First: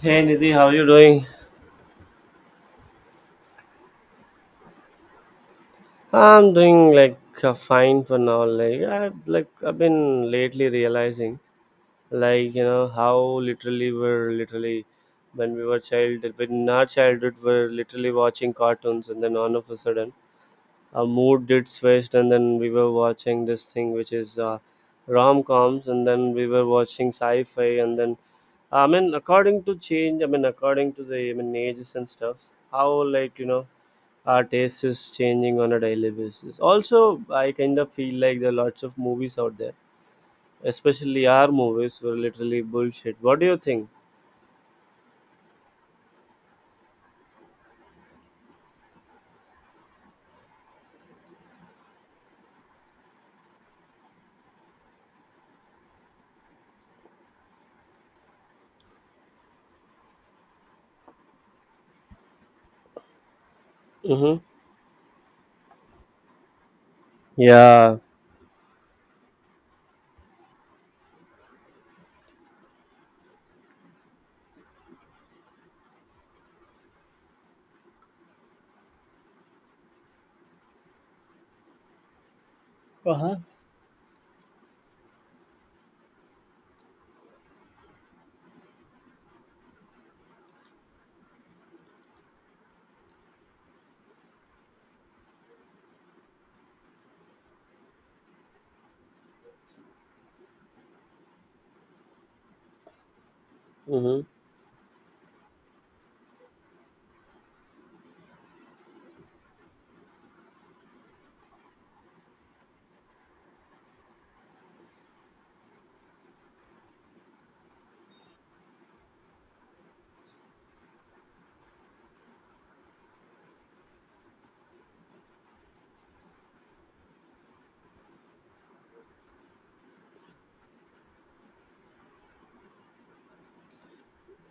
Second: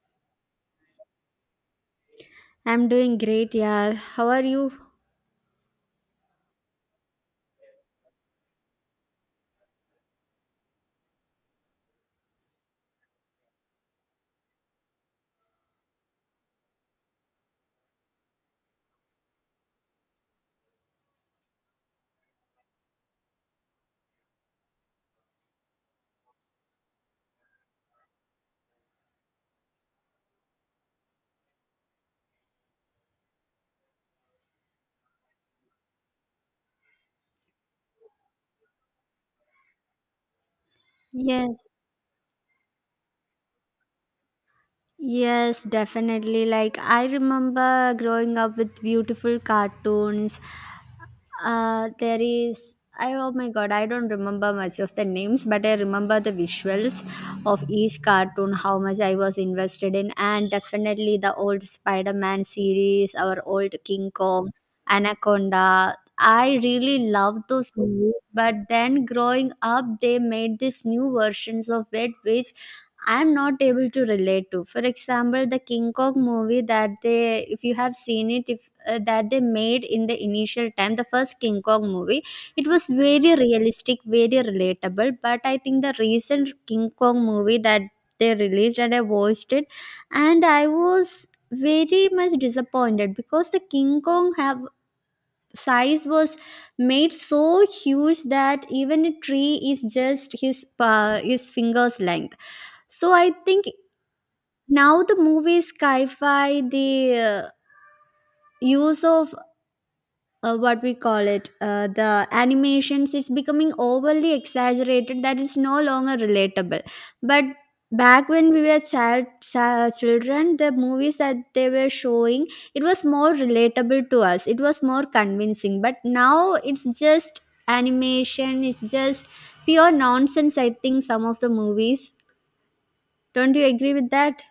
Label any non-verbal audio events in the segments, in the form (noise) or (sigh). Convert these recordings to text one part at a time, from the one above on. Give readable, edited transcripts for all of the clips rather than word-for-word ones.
Hey Nidhi, how you doing? I'm doing great, yeah. How are you? I'm doing like fine for now. Like I've been lately realizing, like you know how literally we're literally when our childhood we're literally watching cartoons, and then all of a sudden our mood did switched, and then we were watching this thing which is rom coms, and then we were watching sci-fi, and then I mean according to the ages and stuff, how like you know our taste is changing on a daily basis. Also, I kind of feel like there are lots of movies out there, especially our Yes, movies, were literally bullshit. What do you think? yes, definitely. Like I remember growing up with beautiful cartoons. There is I oh my God, I don't remember much of the names, but I remember the visuals of each cartoon, how much I was invested in, and definitely the old Spider-Man series, our old King Mm-hmm. Kong, Anaconda. I really loved those Yeah. movies, but then growing up, they made these new versions of it, which I'm not able to relate to. For example, the King Kong movie if you have seen it, if that they made in the initial time, the first King Kong movie, it was very Uh-huh. realistic, very relatable. But I think the recent King Kong movie that they released and I watched it, and I was very much disappointed, because the King Kong have size was made so huge that even a tree is just his fingers length. So I think Mm-hmm. now the movie sci-fi, the use of what we call it, the animations, it's becoming overly exaggerated that is no longer relatable. But back when we were children, the movies that they were showing, it was more relatable to us, it was more convincing, but now it's just animation, it's just pure nonsense, I think, some of the movies. Don't you agree with that?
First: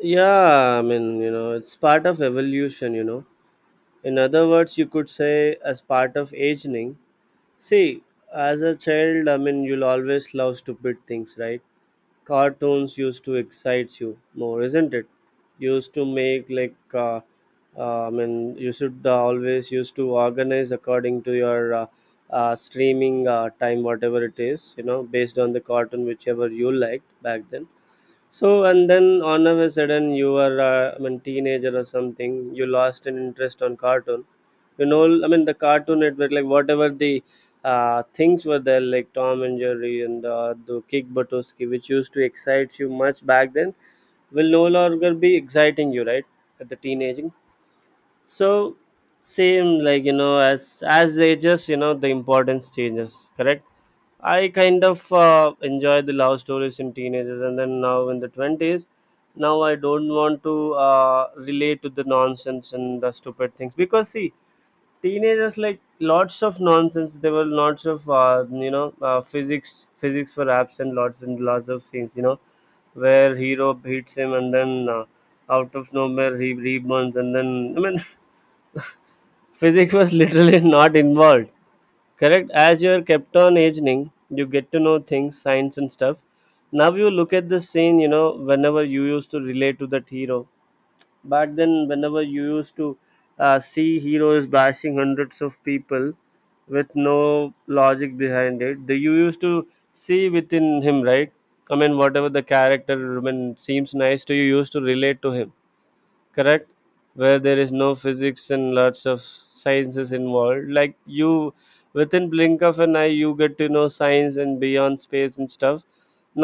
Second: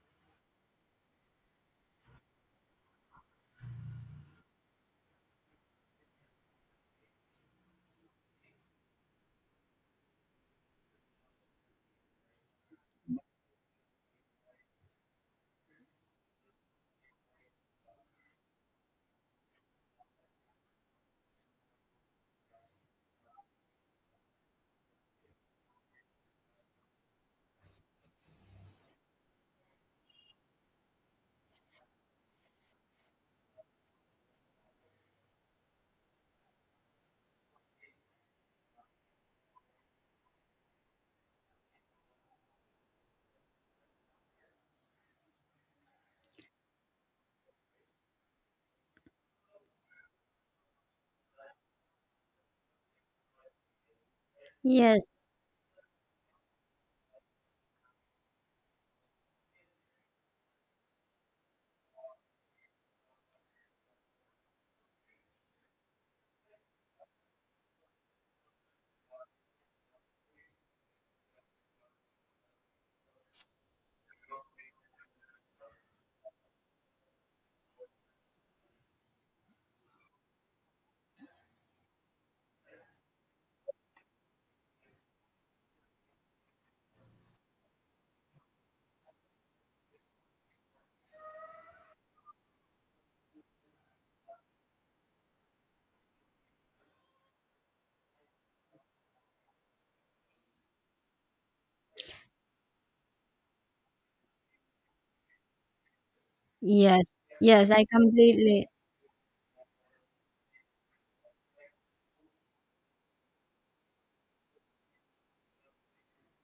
Yeah, I mean, you know, it's part of evolution, you know. In other words, you could say as part of aging. See, as a child, I mean, you'll always love stupid things, right? Cartoons used to excite you more, isn't it? Used to make like, I mean, you should always used to organize according to your streaming time, whatever it is, you know, based on the cartoon whichever you liked back then. So and then on of a sudden you were I mean teenager or something, you lost an interest on cartoon, you know, I mean the Cartoon Network, like whatever the things were there like Tom and Jerry and the Kick Buttowski which used to excite you much back then will no longer be exciting you, right? At the teenaging. So same like you know, as ages, you know, the importance changes, correct? I kind Yes. of enjoy the love stories in teenagers, and then now in the 20s, now I don't want to relate to the nonsense and the stupid things because see, teenagers like lots of nonsense. There were lots of you know, physics were absent, lots and lots of scenes. You know, where hero beats him and then out of nowhere he reborns and then I mean (laughs) physics was literally (laughs) not involved. Correct. As you're kept on aging, you get to know things, science and stuff. Now you look at the scene, you know, whenever you used to relate to that hero. Back then, whenever you used to see heroes bashing hundreds of people with no logic behind it, the you used to see within him, right? I mean, whatever the character I mean, seems nice to you, you used to relate to him, correct, Yes, where there yes, is I no physics completely. and lots of sciences involved. Like you within blink of an eye you get to know science and beyond space and stuff,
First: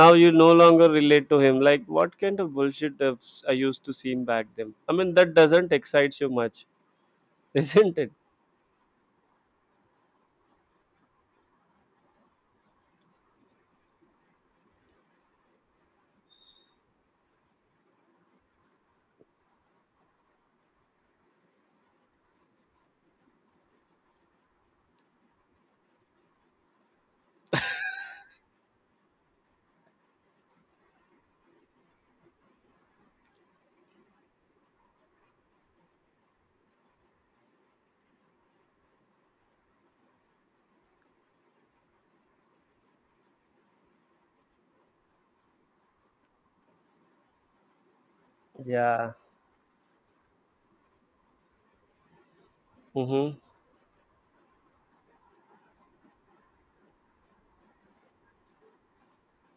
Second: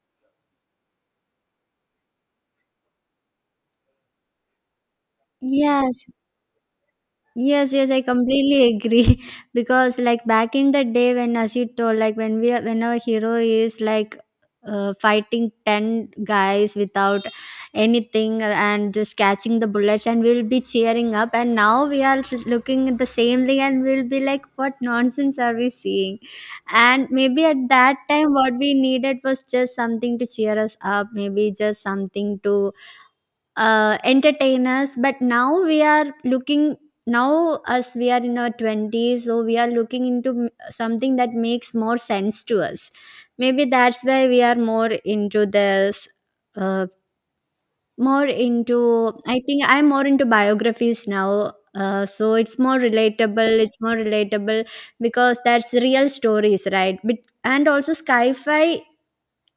now you no longer relate to him like what kind of bullshit have I used to seen back then. I mean, that doesn't Yes, excite you much. (laughs) yes, yes, Isn't I it? completely agree. (laughs) Because like back in the day, when as you told, like when our hero is like fighting ten guys without anything, and just catching the bullets, and we'll be cheering up. And now we are looking at the same thing, and we'll be like, what nonsense are we seeing? And maybe at that time, what we needed was just something to cheer us up. Maybe just something to entertainers, but now we are looking. Now as we are in our 20s, so we are looking into something that makes more sense to us. Maybe that's why we are more into this, uh, more into, Yeah. I think I'm more into biographies now, so it's more Mm-hmm. relatable. It's more relatable, because that's real stories, right? And also sci-fi,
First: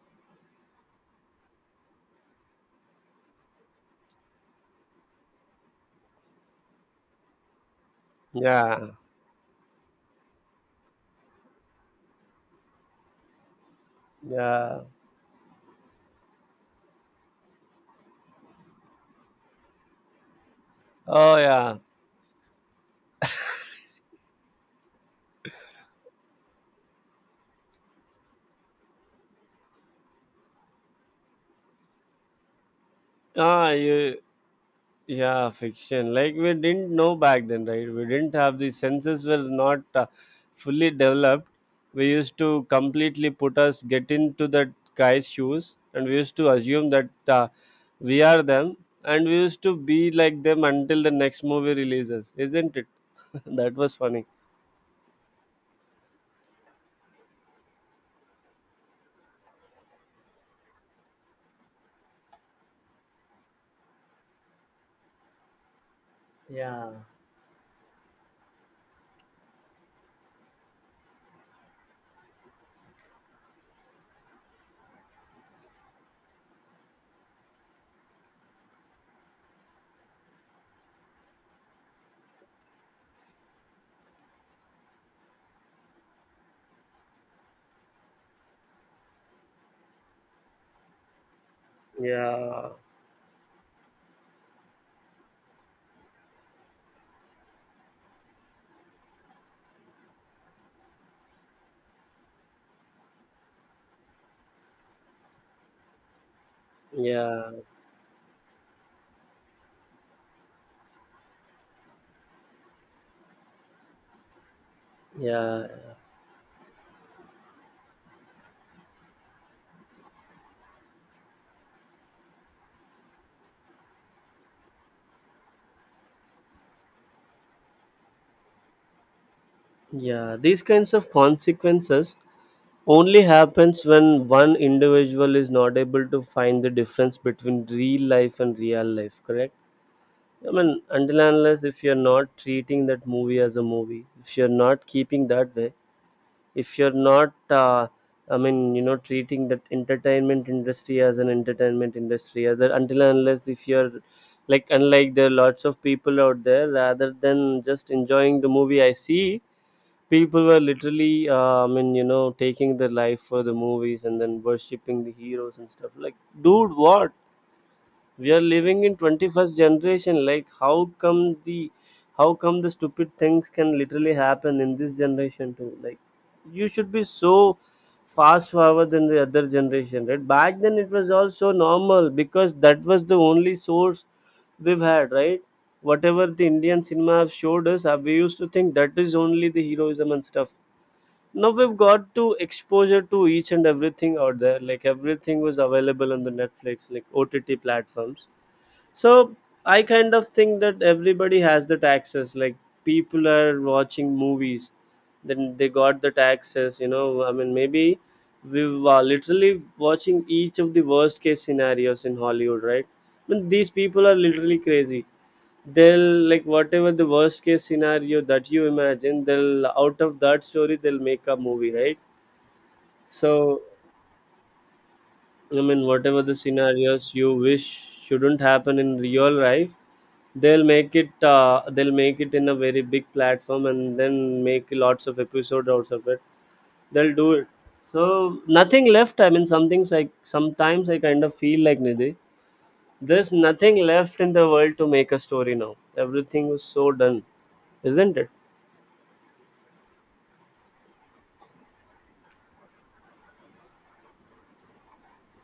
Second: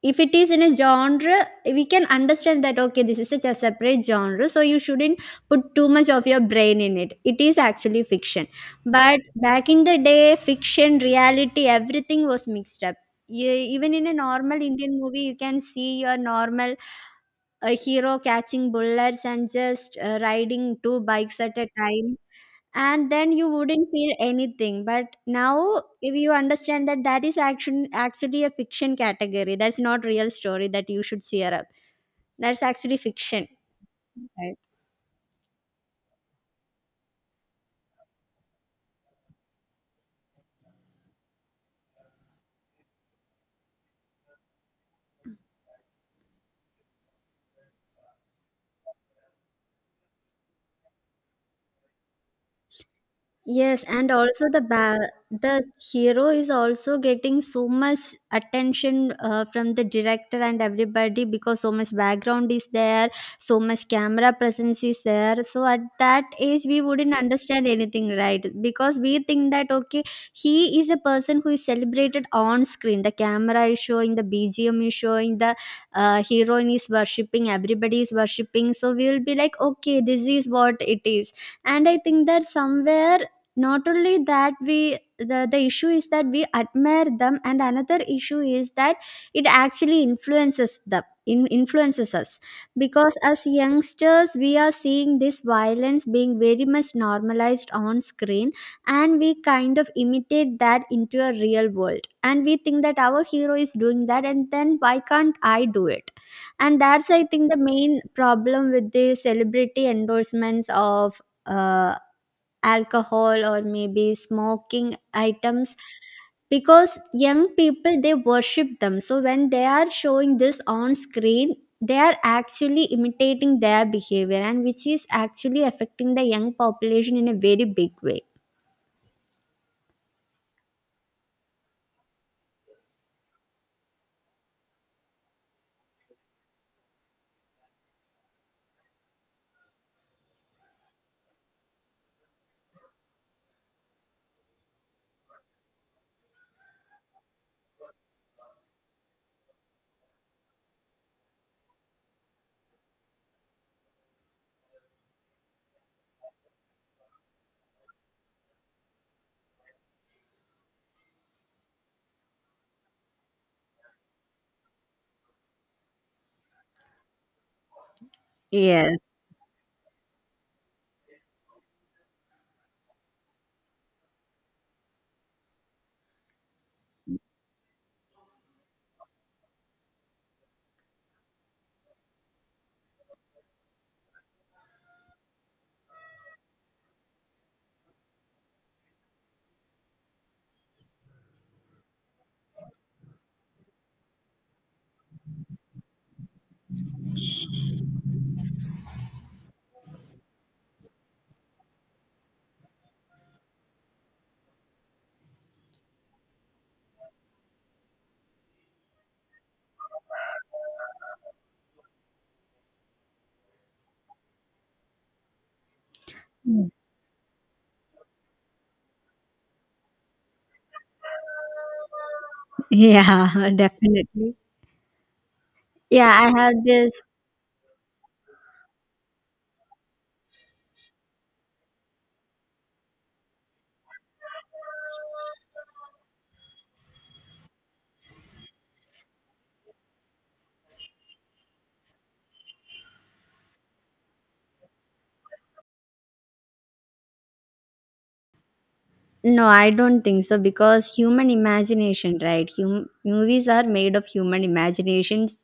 if it is in a genre, we can understand that okay, this is such a separate genre, so you shouldn't put too much of your brain in it, it is actually fiction. Yeah, But back in the day, fiction reality, everything was mixed up. Even in a normal yeah. Indian movie, you can see your normal, a hero catching bullets and just riding two Oh bikes at a yeah. time, and then you wouldn't feel anything. But now if you understand that that is action actually a fiction category, that's not real story that you should cheer up, that's actually fiction. Ah you. Yeah, fiction. Like we didn't know back then, right? We didn't have the senses were not fully developed. We used to completely put us get into that guy's shoes, and we used to assume that we are them, and we used to be like them until the next movie releases, isn't it? (laughs) That Yes, was and funny. also the hero is also getting so much attention from the director and everybody, because so much background is there, so much camera presence is there. So at that age, we wouldn't understand anything, right? Because we think that okay, he is a person who is celebrated on screen. The camera is showing, the BGM is showing, the heroine is worshipping, everybody is worshipping. So we will be like, okay, this is what it is. And I think that somewhere, not only that the issue is that we admire them, and another issue is that it actually influences us, Yeah, because as youngsters we are seeing this violence being very much normalized on screen, and we kind of imitate that into a real world, and we think that our hero is doing that, and then why can't I do it? And that's, I think, yeah, the main problem with the celebrity endorsements of uh, alcohol or maybe smoking yeah. items, because young people they worship them, so when they are showing this on screen, they are actually imitating their behavior, and which is actually affecting the young population in a very big way. Yeah, these kinds of consequences only happens when one individual is not able to find the difference between real life and real life, correct? I mean, until and unless if you're not treating that movie as a movie, if you're not keeping that way, if you're not, I mean, you know, treating that entertainment industry as an entertainment industry, other until and unless if you're like, unlike there are lots of people out there, rather than just enjoying the movie, I see people were literally I mean, you know, taking their life for the movies and then worshipping the heroes and stuff like, dude, what, we are living Yes. in 21st generation, like how come the, how come the stupid things can literally happen in this generation too, like you should be so fast forward than the other generation, right? Back then it was also normal because that was the only source we've had, right? Whatever the Indian cinema have showed us, we used to think that is only the heroism and stuff. Now we've got to exposure to each and everything out there, like everything was available on the Netflix, like OTT platforms. So I kind of think that everybody has that access, like people are watching movies, then they got that access, you know, I mean, maybe we were literally watching each of the worst case scenarios in Hollywood, right? I mean, these people are literally crazy. They'll like whatever the worst case scenario that you imagine, they'll out of that story they'll make a movie, right? So I mean Yeah, whatever I the have this. scenarios you wish shouldn't happen in real life, they'll make it, they'll make it in a very big platform and then make lots of episodes out of it, they'll do it. So nothing left, I mean some things like sometimes I kind of feel like, Nidhi, there's nothing left in the world to make a story now, everything was so done, isn't it? No, I don't think so, because human imagination, right? Movies are made of human imaginations,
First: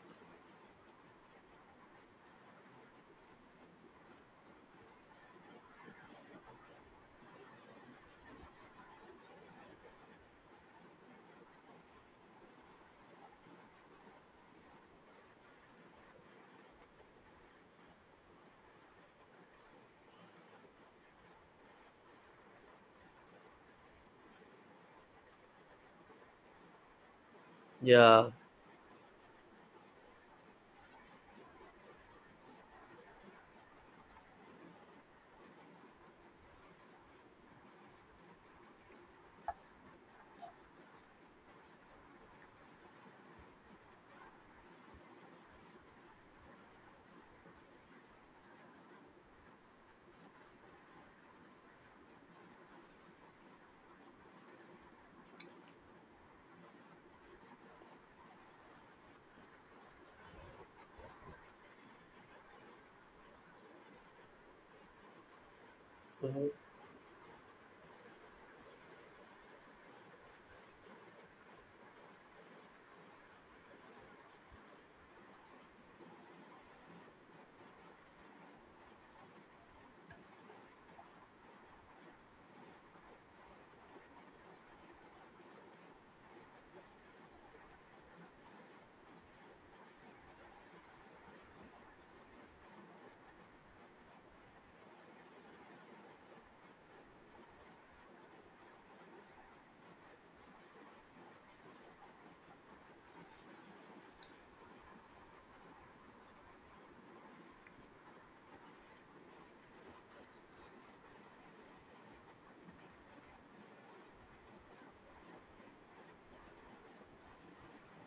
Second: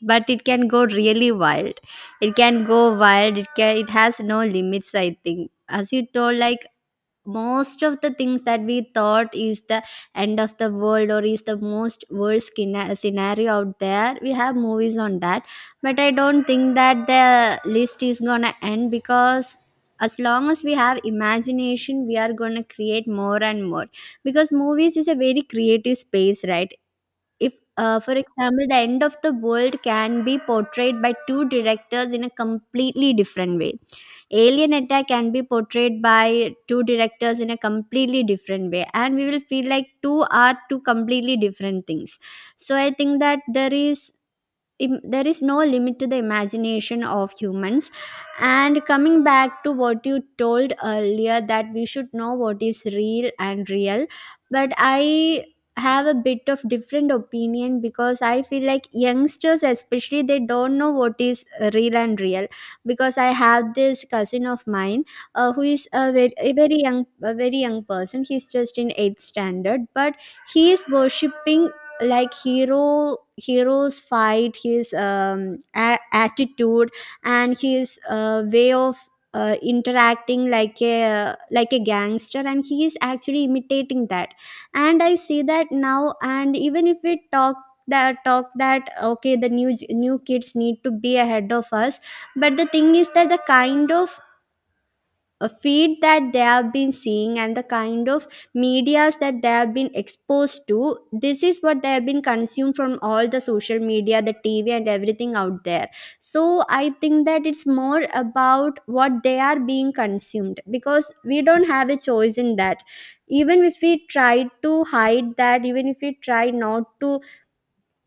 but it can go really wild. It can go wild. It can. It has no limits. I think, as you told, like most of the things that we thought is the end of the world, or is the most worst scenario out there, we have movies on that. But I don't think that the list is gonna end, because as long as we have imagination, we are gonna create more and more, because movies is a very creative space, right? if For Yeah. example, the end of the world can be portrayed by two directors in a completely different way. Alien attack can be portrayed by two directors in a completely different way, and we will feel like two are two completely different things. So I think that there is no limit to the imagination of humans. And coming back to what you told earlier, that we should know what is real and real, but I have a bit of different opinion, because I feel like youngsters especially, they don't know what is real and real. Because I have this cousin of mine, who is a very, Mhm. a very young a very young person, he's just in 8th standard, but he is worshipping, like hero's fight, his attitude, and his way of interacting like a gangster, and he is actually imitating that. And I see that now, and even if we talk that okay, the new kids need to be ahead of us. But the thing is that the kind of a feed that they have been seeing, and the kind of medias that they have been exposed to, this is what they have been consumed from, all the social media, the TV and everything out there. So I think that it's more about what they are being consumed, because we don't have a choice in that. Even if we try to hide that, even if we try not to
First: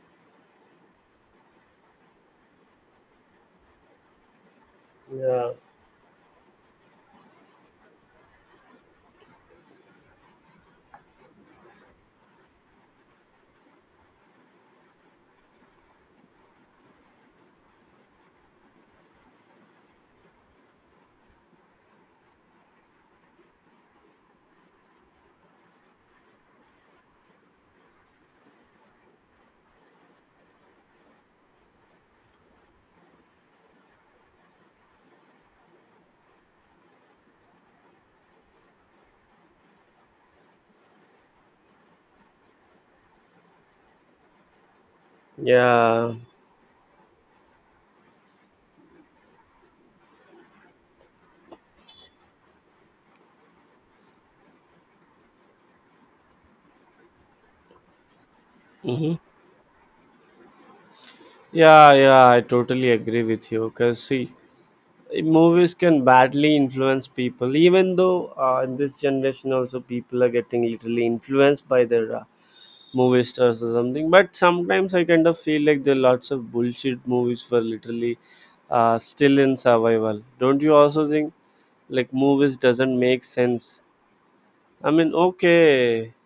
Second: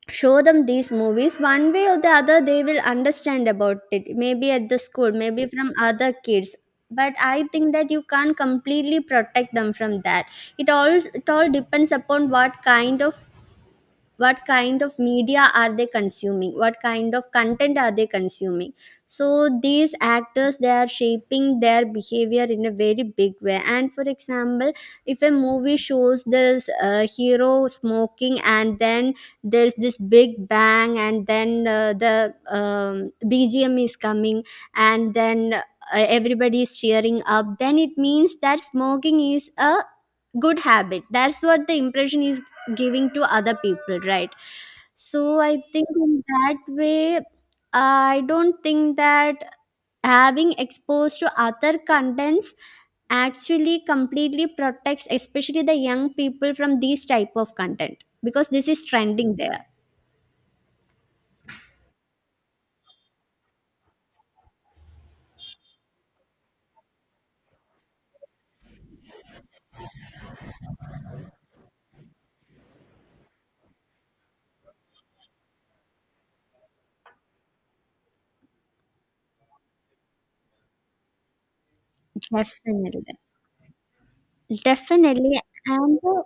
show them these movies, one way or the other they will understand about it, maybe at the school, maybe Yeah. from other kids. But I think that you can't completely protect them from that. It all depends upon what kind of media are they consuming, what kind of content are they consuming. So these actors, they are shaping their behavior in a very big way. And for example, if a movie shows this hero smoking, and then there's this big bang, and then the BGM is coming, and then everybody is cheering up, then it means that smoking is a good habit. That's what the impression is giving to other people, right? So I think Yeah. in that way, I don't think that having exposed to other contents actually completely protects, especially the young people, from these type of content, because this is trending there. Yeah. Yeah, I totally agree with you. Cause see, movies can badly influence people. Even though in this generation also people are getting literally influenced by their movie stars or something. But sometimes I kind of feel like there are lots of bullshit movies for literally still in survival. Don't you also think? Like movies doesn't Definitely. make sense. I mean, Definitely. and okay. the,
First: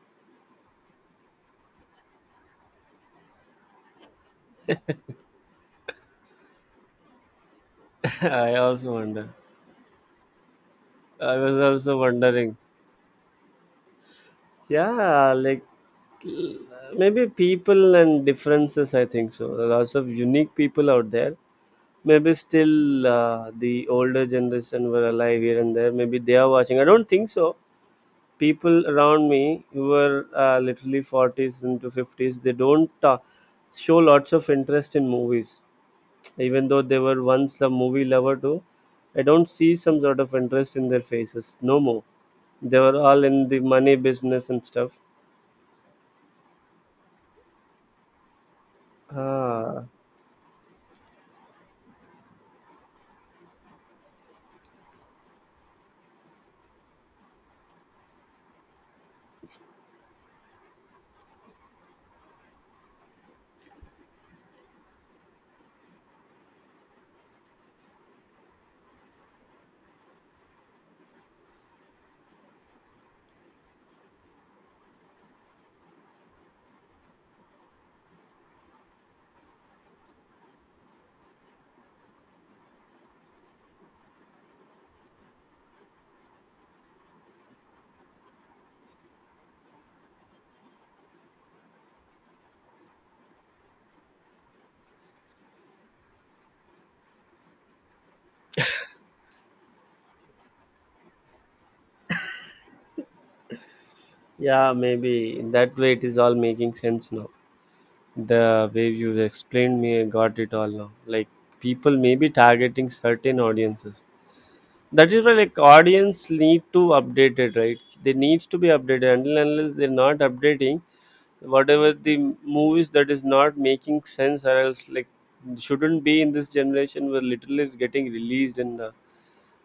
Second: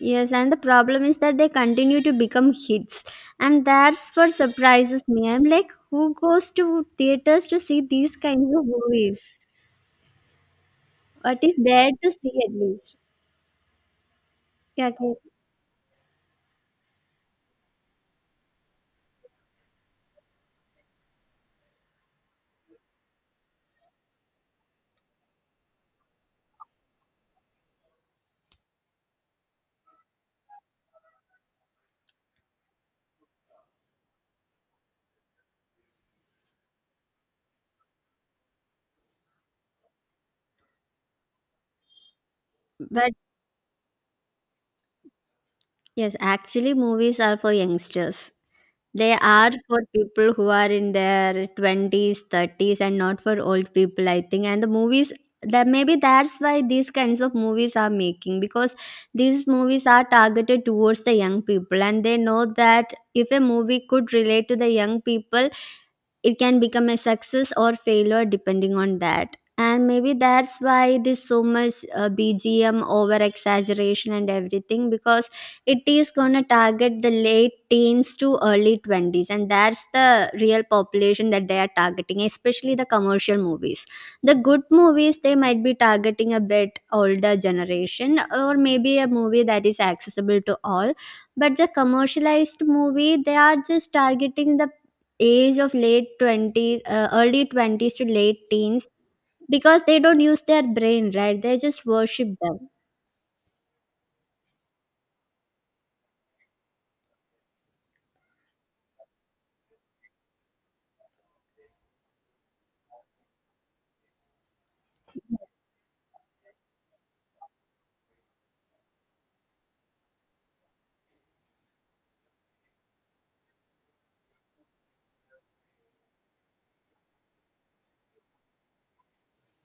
yes, and the problem is that they continue to become hits, and that's what surprises me. I'm like, who goes to theaters to see these (laughs) kinds I of also wonder. movies? I What is was there also to see at wondering. least? Yeah, okay. Yeah, like, l-, maybe people and differences, I think so lots of unique people out there. Maybe still the older generation were alive here and there, maybe they are watching, I don't think so. People around me who were literally 40s into 50s, they don't show lots of interest in movies, even though they were once a movie lover too. I don't see some sort of interest in their faces no more. They were But all in the money business and stuff. yes, actually, movies are for youngsters. They are for Ah, people who are in their 20s, 30s, and not for old people, I think. And the movies, that maybe that's why these kinds of movies are making, because these movies are targeted towards the young people, and they know that if a movie could relate to the young people, it can become a success or failure depending on that. And maybe that's why there's so much BGM over exaggeration and everything, because it is going to target the late teens to early 20s, and that's the real population that they are targeting, especially the commercial movies. The good movies, they might be targeting a bit older generation, or maybe a movie that is accessible to all. But the commercialized movie, they are just targeting the age of late 20s, early 20s to late teens, because they don't use their brain, right? They just worship them. yeah, maybe in that way it is all making sense now. The way you explained me, I got it all now. Like people may be targeting certain audiences. That is why like audience need to update it, right? They needs to be updated until and unless they're not updating whatever the movies that is not making sense or else like shouldn't be in this generation, were literally getting released and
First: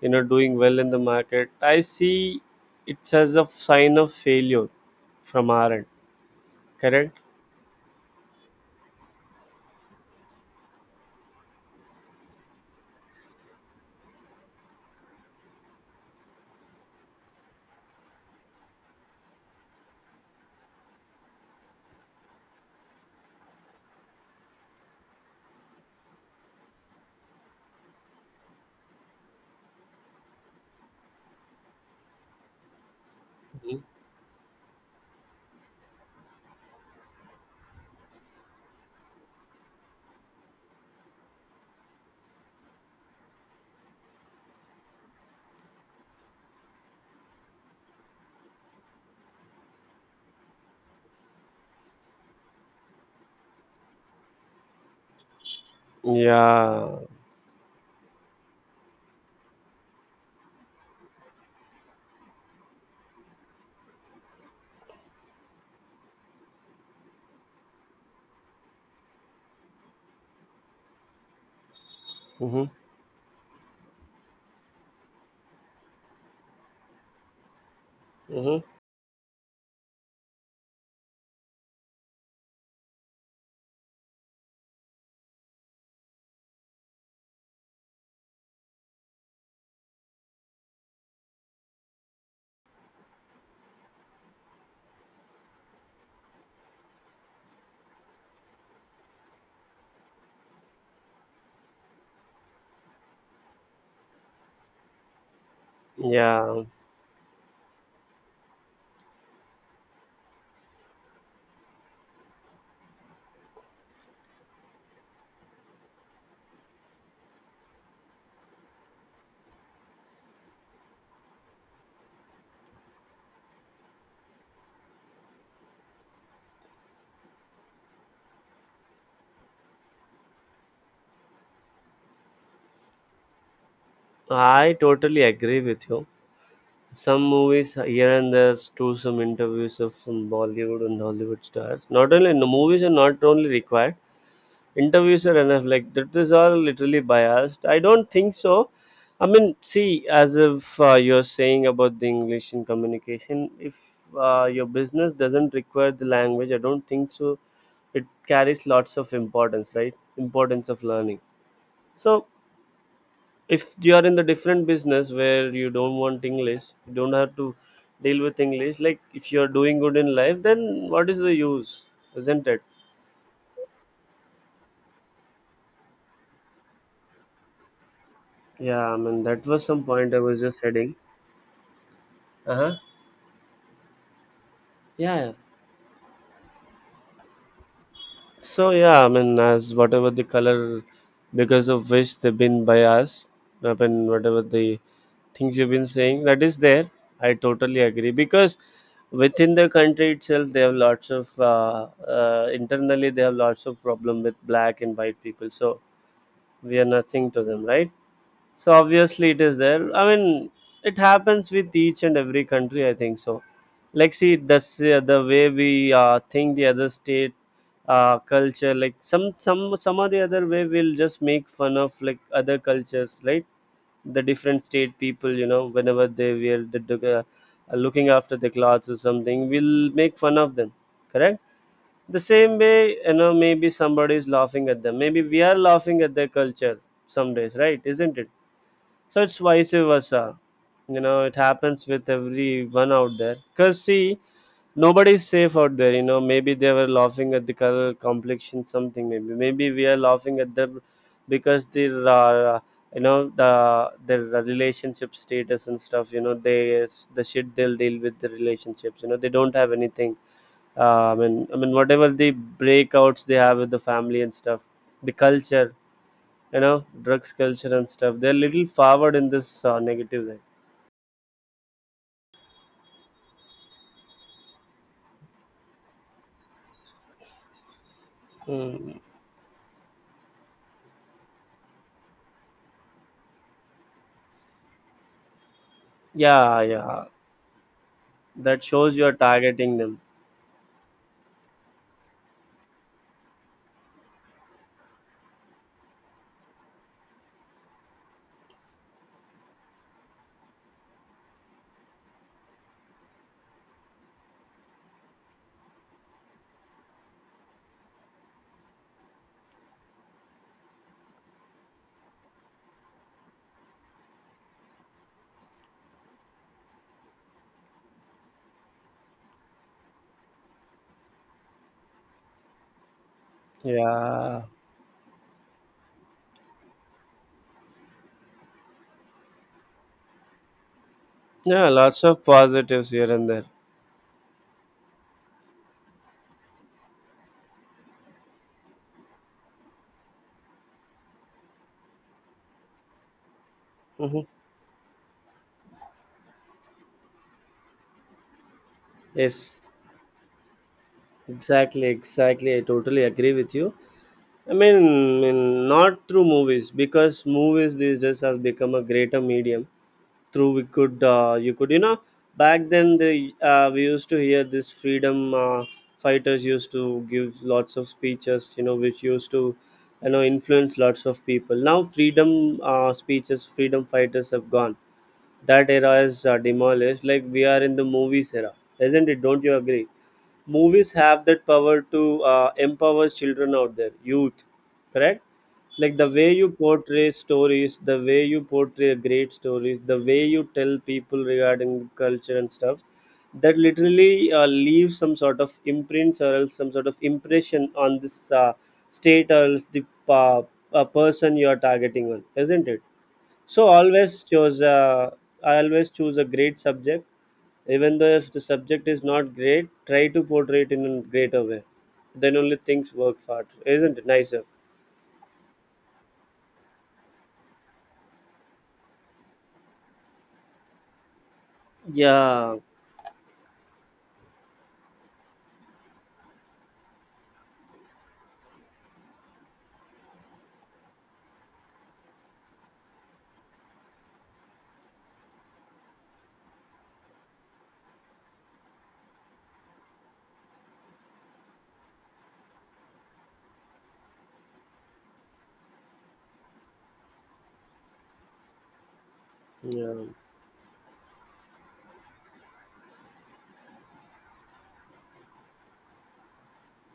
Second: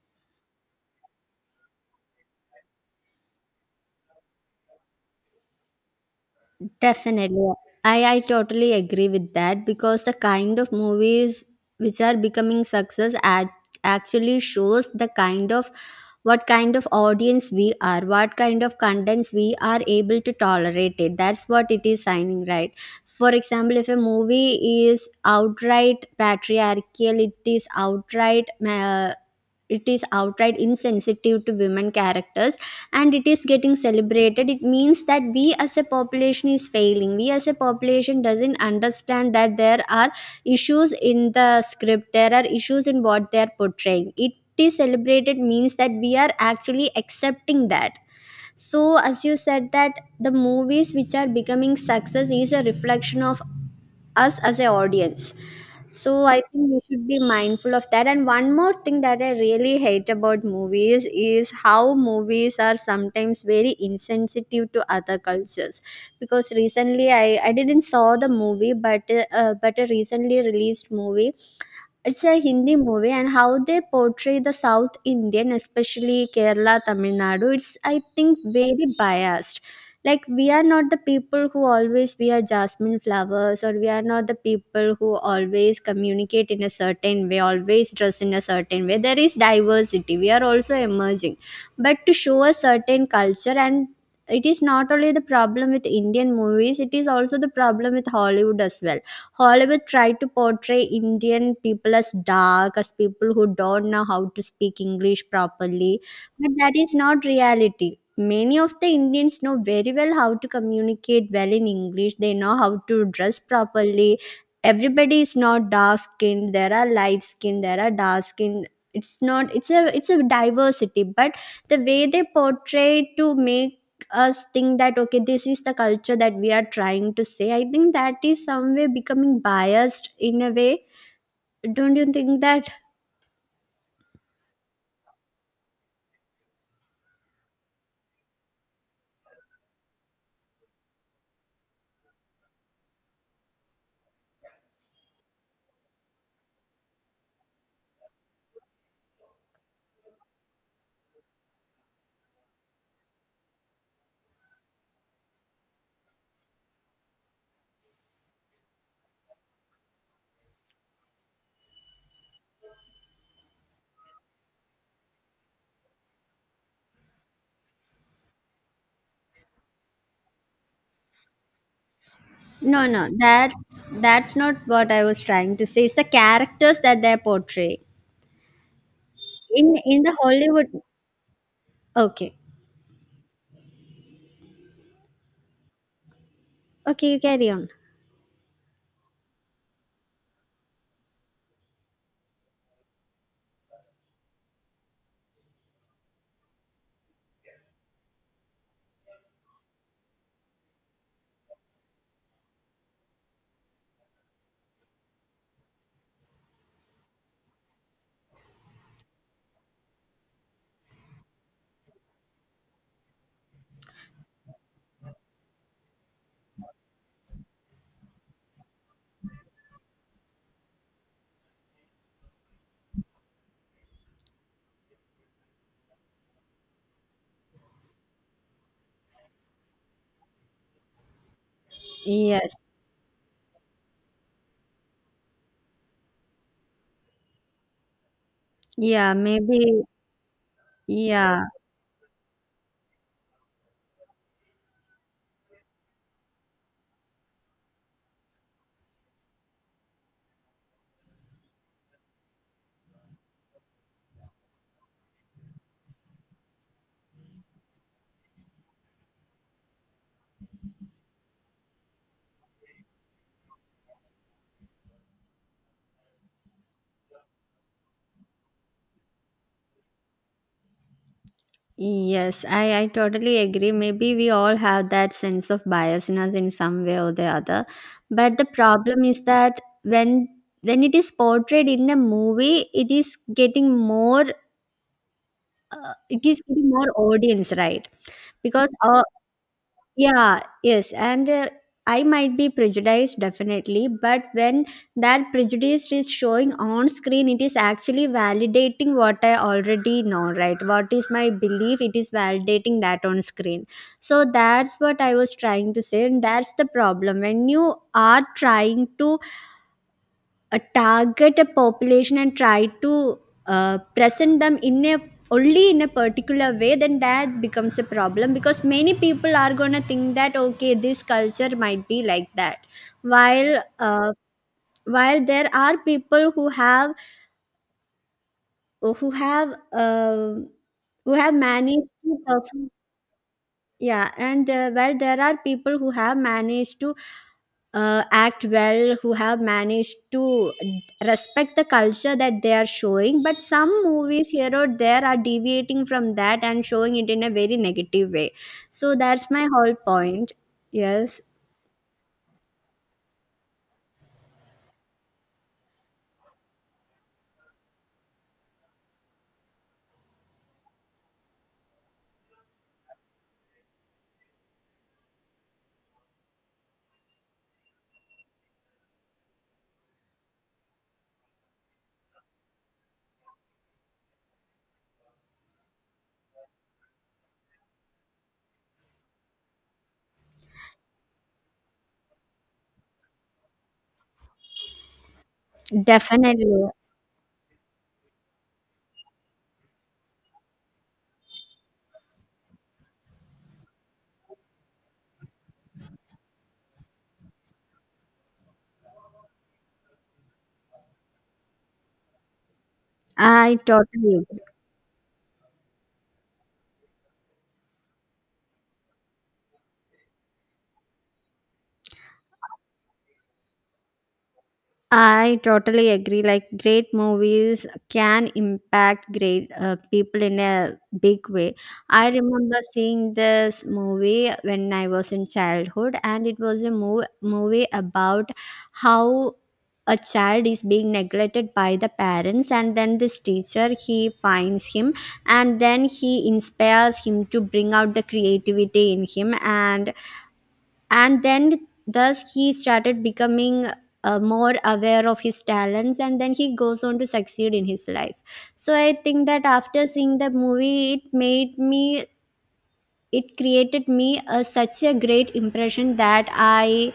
you know doing well in the market. I see it's as a sign of failure from our end. Correct? Definitely. I totally agree with that, because the kind of movies which are becoming success, actually shows the kind of, what kind of audience we are, what kind of contents we are able to tolerate it, that's what it is signing, right? For example, if a movie is outright patriarchal, it is outright ma it is outright insensitive to women characters, and it is getting celebrated, it means that we as a population is failing. We as a population doesn't understand that there are issues in the script, there are issues in what they are portraying. It is celebrated means that we are actually accepting that. So as you said that the movies which are becoming success is A reflection of us as an audience. So I think we Yeah. should be mindful of that, and one more thing that I really hate about movies is how movies are sometimes very insensitive to other cultures. Because recently I didn't saw the movie, but a recently released movie, it's a Hmm. Hindi movie, and how they portray the South Indian, especially Kerala, Tamil Nadu, it's I think Hmm. very biased. Like we are not the people who always wear jasmine flowers, or we are not the people who always communicate in a certain way, always dress in a certain way. There is diversity. We are also emerging, but to show a certain culture and it is not only the problem with Indian movies, it is also the problem with Hollywood as well. Hollywood tried to portray Indian people as dark, as people who don't know how to speak English properly, but Yeah, that is not reality. Many of the Indians know very well how to communicate well in English. They know how to dress properly. Everybody is not dark skinned. There are light skinned. There are dark skinned. It's not. It's a. It's a diversity. But the way they portray to make us think that okay, this is the culture that we are trying to say, I think that is some way becoming biased in a way. Don't you think that? I totally agree with you. Some movies here and there do some interviews of some Bollywood and Hollywood stars. Not only in the movies are not only required, interviews are enough. Like that is all literally biased. I don't think so. I mean, see, as if you're saying about the English in communication, if your business doesn't require the language, I don't think so. It carries lots of importance, right? Importance of learning. So if you are in the different business where you don't want English, you don't have to deal with English. Like if you are doing good in life, then what is the use, isn't it? No, no, that's not what I was trying to say. It's the characters that they're portraying Yeah, I mean that was in some point the I was just Hollywood. heading. Okay. Uh huh. Yeah, yeah. Okay, you carry on. So yeah, I mean, as whatever the color, because of which they've been biased, I mean, whatever the things you've been saying, that is there. I totally agree because within the country itself, they have lots of internally they have lots of problem with black and white people. So we are nothing to them, right? So obviously it is there. I mean, it happens with each and every country, I think so. Like see, that's the way we think the other state culture. Like some of the other way we'll just make fun of like other cultures, right? The different state people, you know, whenever they wear looking after the clothes or something, we'll make fun of them. Correct. The Yes. same way, you know, maybe somebody is laughing at them. Maybe we are laughing at their culture some days, right? Isn't it? Yeah, So it's vice maybe. versa. You know, it Yeah. happens with everyone out there because see, nobody's safe out there. You know, maybe they were laughing at the color complexion something, maybe we are laughing at them because these are you know the their relationship status and stuff. You know, they the shit they'll deal with the relationships, you know, they don't have anything. I mean whatever the breakouts they have with the family and stuff, the culture, you know, drugs culture and stuff, they're little forward in this negative way. Yes, I totally agree. Maybe we all have that sense of biasness in some way or the other. But the mm. problem is that when it is portrayed in a movie, it is getting more it is yeah getting more yeah audience, right? that Because shows you're targeting them. Yeah, yes, and I might be prejudiced definitely, but when that prejudice is showing on screen, it is actually validating what I already know, right? What is my belief? It is validating that on screen. So that's what I was trying to say, and that's the problem when you are trying to target a population and try to present them in a only in a particular way, then that becomes a problem because many people are going to think that okay, this culture might be like that, while uh, yeah while there are people who have who have uh, who have yeah managed lots to of perform. positives here and there. Yeah, and well, there are people who have managed to act well, who have managed to respect the culture that they are showing, but some hmm movies here or there are deviating from that and showing it in a very negative way. So that's my yes. whole point. Yes, Exactly, I totally agree with you. I mean, mean not through movies, because movies these days has become a greater medium through we could you could, you know, back then the we used to hear this freedom fighters used to give lots of speeches, you know, which used to, you know, influence lots of people. Now freedom speeches, freedom fighters have gone. That era is demolished. Like we are in the movies era, isn't it? Don't you agree? Movies have that power to empower children out there, youth. Correct. Like the way you definitely. portray stories, the way you portray great stories, the way you tell people regarding culture and stuff, that literally leaves some sort of imprints or else some sort of impression on this state or else the uh, person you are targeting on, isn't it? I So always totally agree. choose I always choose a great subject. Even though if the subject is not great, try to portray it in a greater way. Then only things work hard, isn't it nicer? I totally agree. Like, great movies can impact great people in a big way. I Yeah. remember seeing this movie when I was in childhood, and it was a movie about how a child is being neglected by the parents, and then this teacher, he finds him and then he inspires him to bring out the creativity in him, and then thus he started becoming more aware of his talents, and then he goes on to succeed in his life. So I think that after Yeah. seeing the movie, it made me, it created me a, such a great impression that i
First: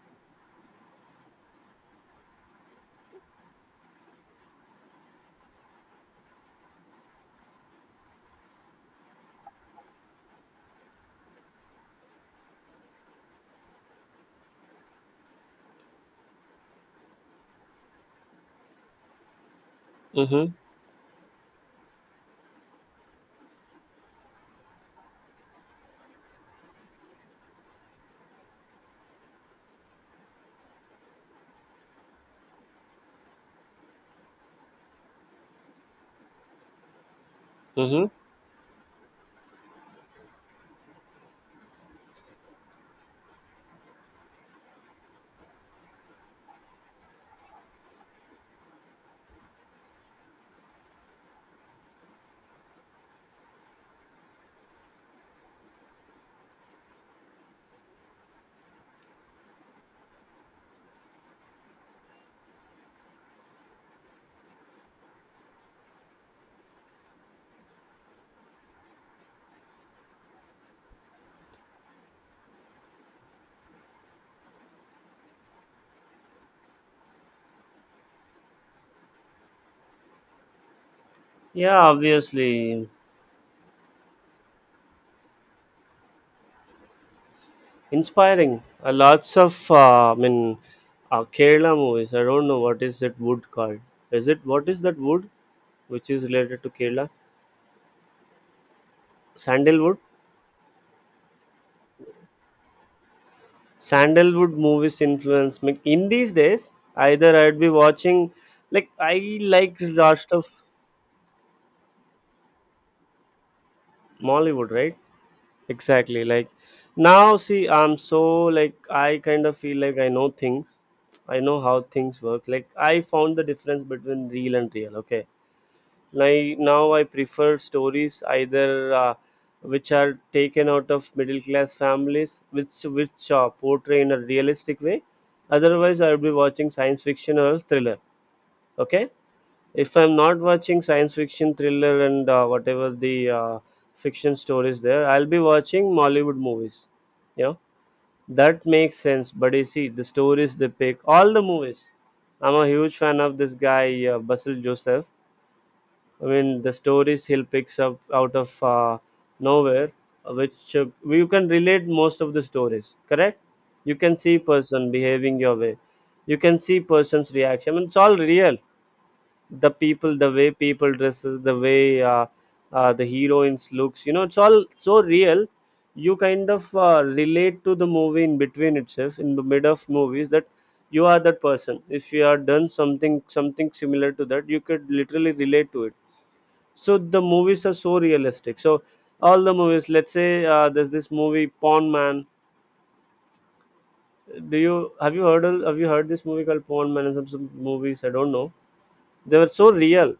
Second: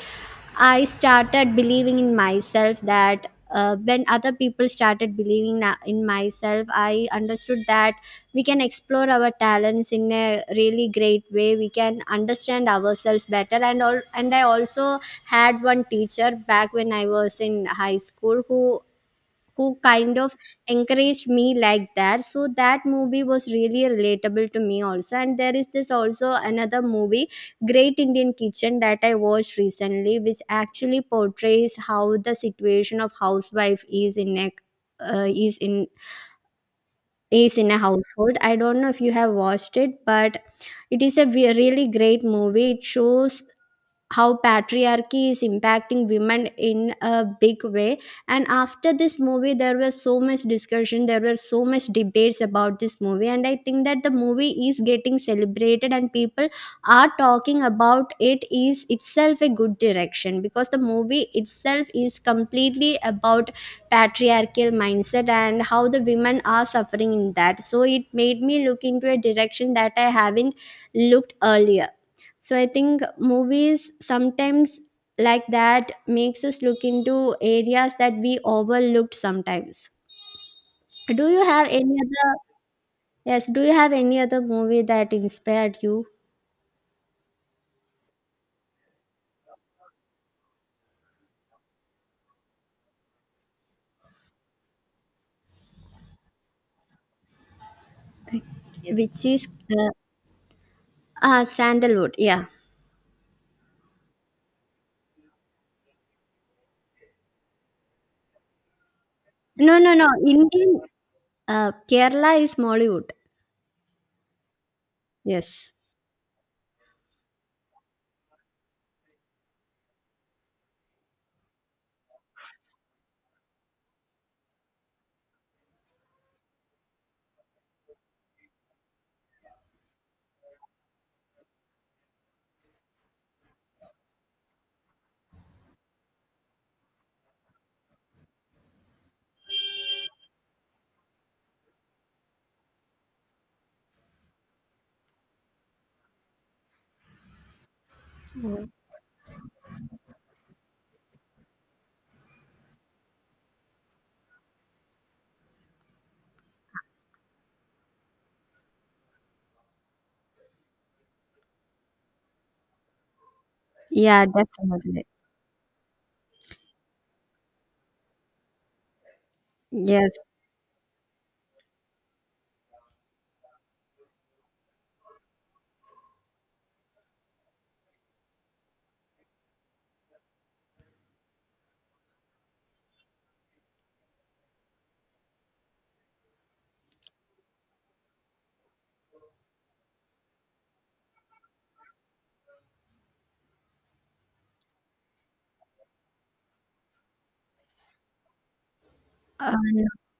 i started believing in myself that when other people started in myself, I understood that we can explore our talents in a really great way, we can understand ourselves better and all. And I also had one teacher back when I was in high school, who kind of Mm-hmm. encouraged me like that. So that movie was really relatable to me also. And there is this also another movie, Great Indian Kitchen, that I watched recently, which actually portrays how the situation of housewife is in a uh, is in is in a Mm-hmm. household. I don't know if you have watched it, but it is a really great movie. It shows how patriarchy is impacting women in a big way. And after this movie, there was so much discussion, there were so much debates about this movie, and I think that the movie is getting celebrated and people are talking about it is itself a good direction, because the movie itself is completely about patriarchal mindset and how the women are suffering in that. So it made me look into a direction that I haven't looked earlier. So I think movies sometimes like that makes us look into areas that we overlooked sometimes. Do you have Yeah, any other? obviously. Yes, do you have any other movie that inspired you? Inspiring lots of Kerala movies. I don't know what is that wood called. Is it, what is that wood which is related to Kerala? Which is uh, Sandalwood. Sandalwood, yeah. Sandalwood movies influence me in these days. Either I'd be watching, like I, No, like no, no. lots of Indian, Kerala is Mollywood. Mollywood, right? Yes. Exactly. Like now, see, I'm so, like I kind of feel like I know things. I know how things work. Like I found the difference between real and real. Okay. Like now, I prefer stories either which are taken out of middle class families, which portray in a realistic way. Otherwise, I would be watching science fiction or thriller. Okay, if I'm not watching science fiction thriller and whatever the fiction stories there, I'll be watching Mollywood movies, you know. That makes sense. But you see the stories they pick, all the movies. I'm a huge fan of this guy, Basil Joseph. I mean, the stories he'll picks up out of nowhere, which you can relate most of the stories, correct? You can Yeah, see person definitely. behaving your way, you can see person's reaction. I mean, it's all real. The Yes. people, the way people dresses, the way the heroines looks, you know, it's all so real. You kind of relate to the movie in between itself, in the mid of movies, that you are that person. If you are done something something similar to that, you could literally relate to it. So the movies are so realistic. So all the movies, let's say there's this movie Pawn Man. Do you have you heard have you heard this movie called Pawn Man? And some movies I don't know, they Uh, were so real.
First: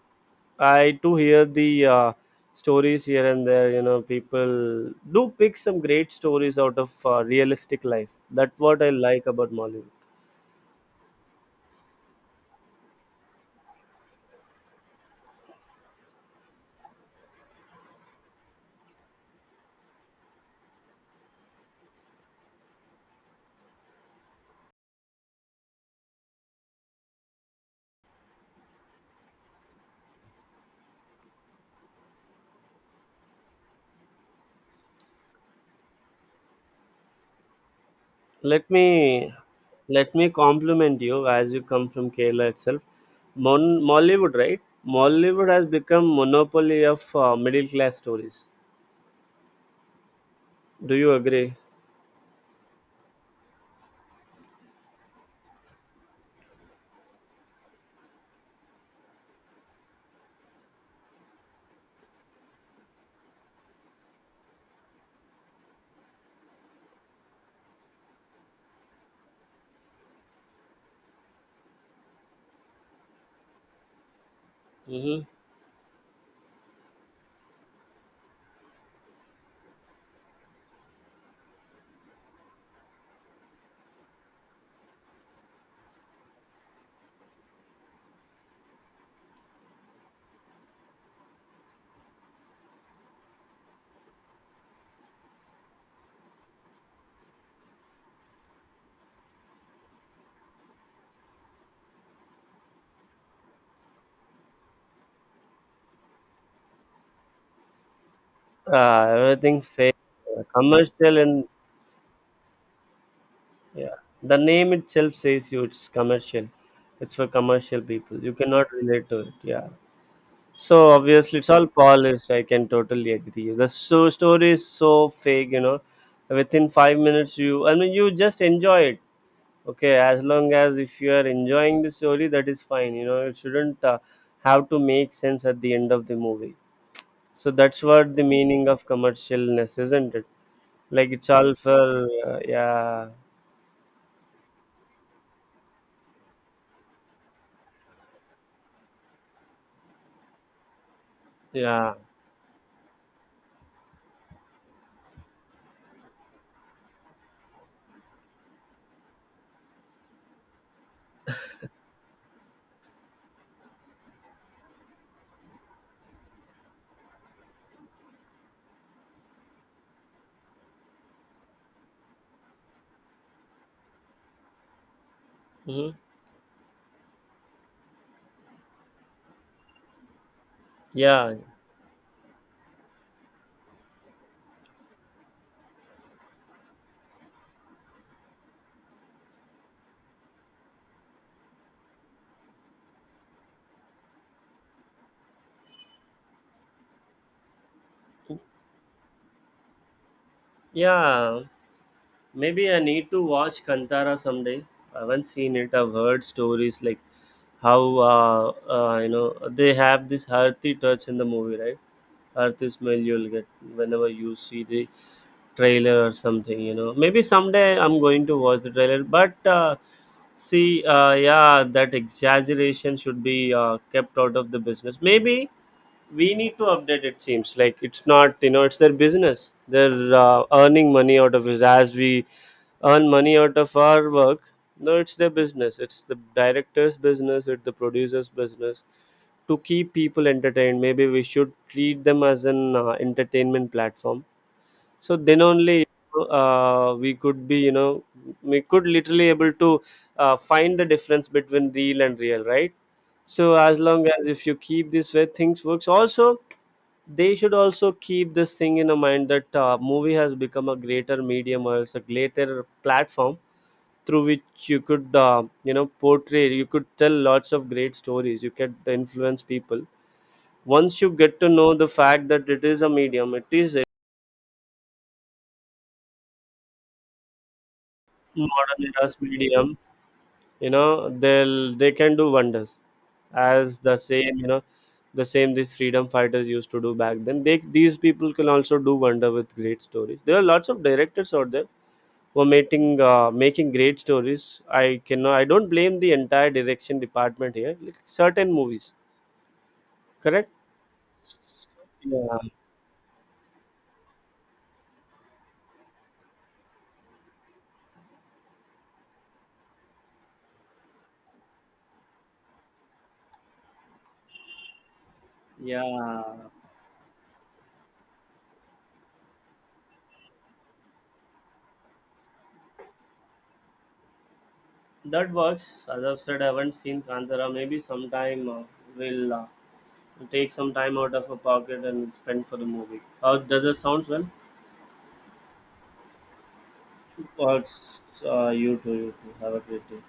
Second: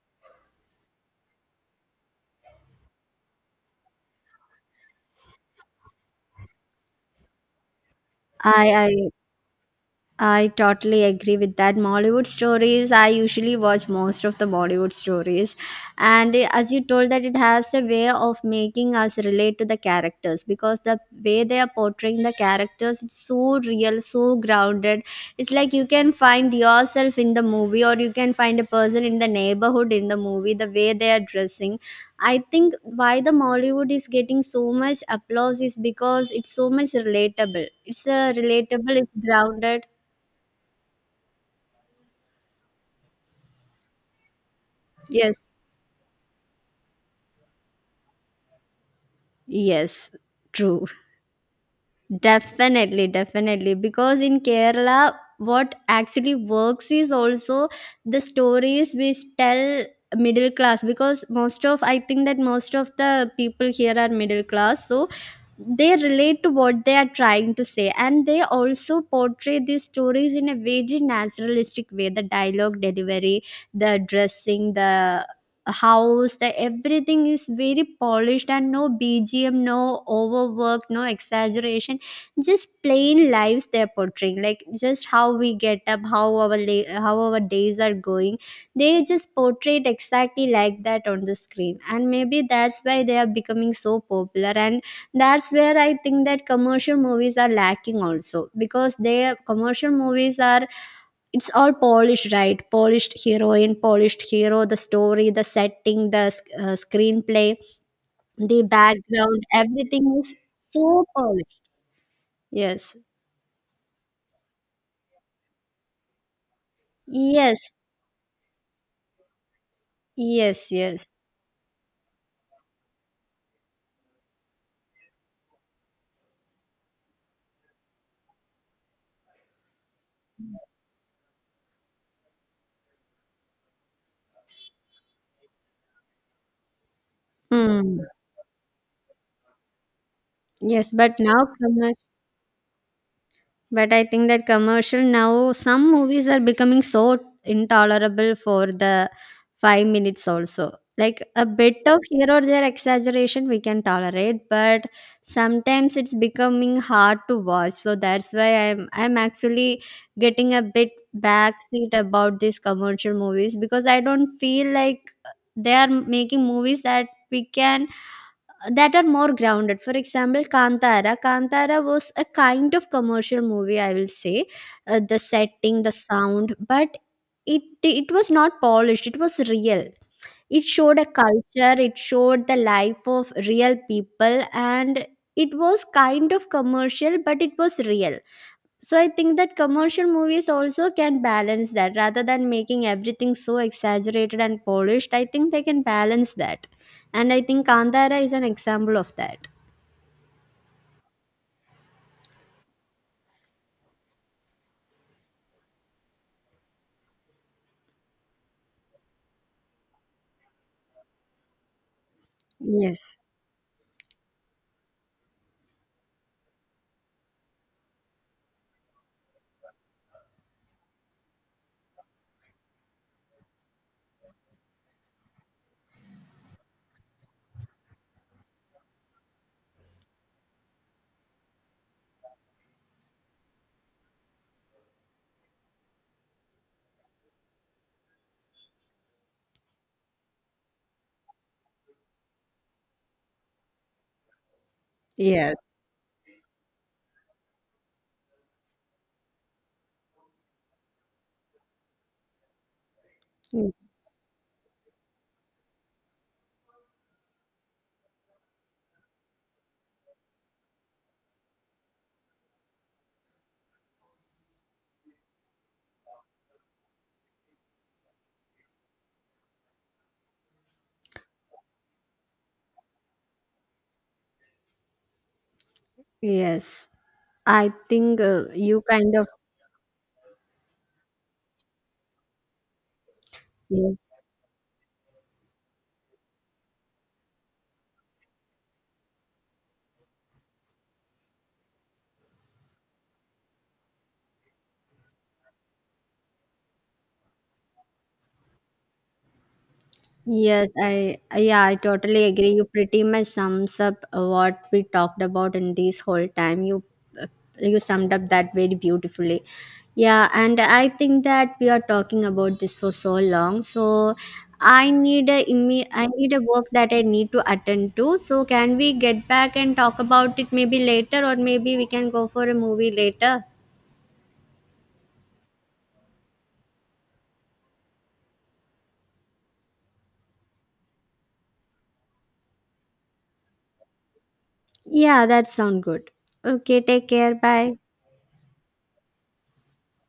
I do hear the stories here and there. You know, people do pick some great stories out of realistic life. That's I what I I like about Mollywood. I totally agree with that. Mollywood stories, I usually watch most of the Bollywood stories. And eh, as you told that it has a way of making us relate to the characters because the way they are portraying the characters, it's so real, so grounded. It's like you can find yourself in the movie, or you can find a person in the neighborhood in the movie, the way they are dressing. I think why the Mollywood is getting so much applause is because it's so much relatable. It's a Let relatable, it's me grounded. let me compliment you, as you come from Kerala itself. Mollywood, right? Yes, Mollywood has become monopoly of middle class stories. yes, true. Do you agree? Definitely, definitely. Because in Kerala, what actually works is also the stories which tell middle class. Because most of, I think that most of the people here are middle class. So they relate to what they are trying to say. And they also portray these stories in a very naturalistic way, the dialogue delivery, the dressing, the Mm-hmm. house, the everything is very polished, and no BGM, no overwork, no exaggeration, just plain lives they're portraying, like just how we get up, how how our days are going. They just portrayed exactly like that on the screen, and maybe that's why they are becoming so popular. And that's where I think that commercial movies are lacking also, because their commercial movies are, it's all polished, right? Polished heroine, polished hero, the story, the setting, the screenplay, the background, Everything's fake, everything is so commercial, and polished. Yes. yeah, the name itself says you it's commercial. It's for Yes. commercial people. You cannot relate to it. Yeah. Yes, So yes. obviously it's all polished. I can totally agree. The so story is so fake. You know, within 5 minutes you, I mean, you just enjoy it. Okay, as long as if you are enjoying the story, that is fine. You know, it shouldn't have to make sense at the end of the movie. So that's Mm. what the meaning of commercialness, isn't it? Yes, Like but it's now all commer- for yeah, but I think that commercial, now some movies are becoming so intolerable for the 5 minutes also. Like a bit yeah. of here or there exaggeration we can tolerate, but sometimes it's becoming hard to watch. So that's why I'm actually getting a bit backseat about these commercial movies, because I don't feel like they are making movies that we can, that are more grounded. For example, Kantara. Kantara was a kind of commercial movie, I will say, the setting, hmm the sound, but it was not polished. It was real. It showed a yeah. culture, it showed the life of real people, and it was kind of commercial, but it was real. So I think that commercial movies also can balance that, rather than making everything so exaggerated and polished. I think they can balance that. And I think Kandara is an example of that. Yeah, maybe I need to watch Kantara someday. I haven't seen it. I've heard stories like how you know, they have this earthy touch in the movie, right? Earthy smell Yes. you'll get whenever you see the trailer or something. You know, maybe someday I'm going to watch the trailer. But see, yeah, that exaggeration should be kept out of the business. Maybe we need to update. It seems like it's not, you know, it's their business. They're earning money out of it as we earn money out of our work. No, it's their business, it's the director's business, it's the producer's business to keep people entertained. Maybe we should treat them as an entertainment platform. So then Yes. only we could be, you know, we could literally able to find the difference between real and real, right? So Mm. as long as if you keep this way, things works also. They should also keep this thing in a mind that movie has become a greater medium, or it's a greater platform through which you could you know, portray, you could tell lots of great stories, you could influence people. Once you get to know the fact that it is a medium, it is a Yes. I think modern you kind era's of. medium, you know, they'll they can do wonders. As Yes. the same, you know, the same these freedom fighters used to do back then, they these people can also do wonder with great stories. There are lots of directors out there who are making making great stories. I cannot, I don't blame the entire direction department here, like certain movies, correct? Yes, I yeah, I totally Yeah, agree. You pretty much sums up what we talked about in this whole time. You uh, you summed up that very beautifully. Yeah, and I think that we are talking about this for so long. So I need a I need a work that I need to attend to. So can we get back and talk about it maybe later, or maybe we can go for a movie later? that works. As I've said, I haven't seen Kantara. Maybe sometime we'll take some time out of our pocket and spend for the movie. How does it sound? Well, Yeah, that sound good. Okay, take care. Bye. works. You too. You too. Have a great day.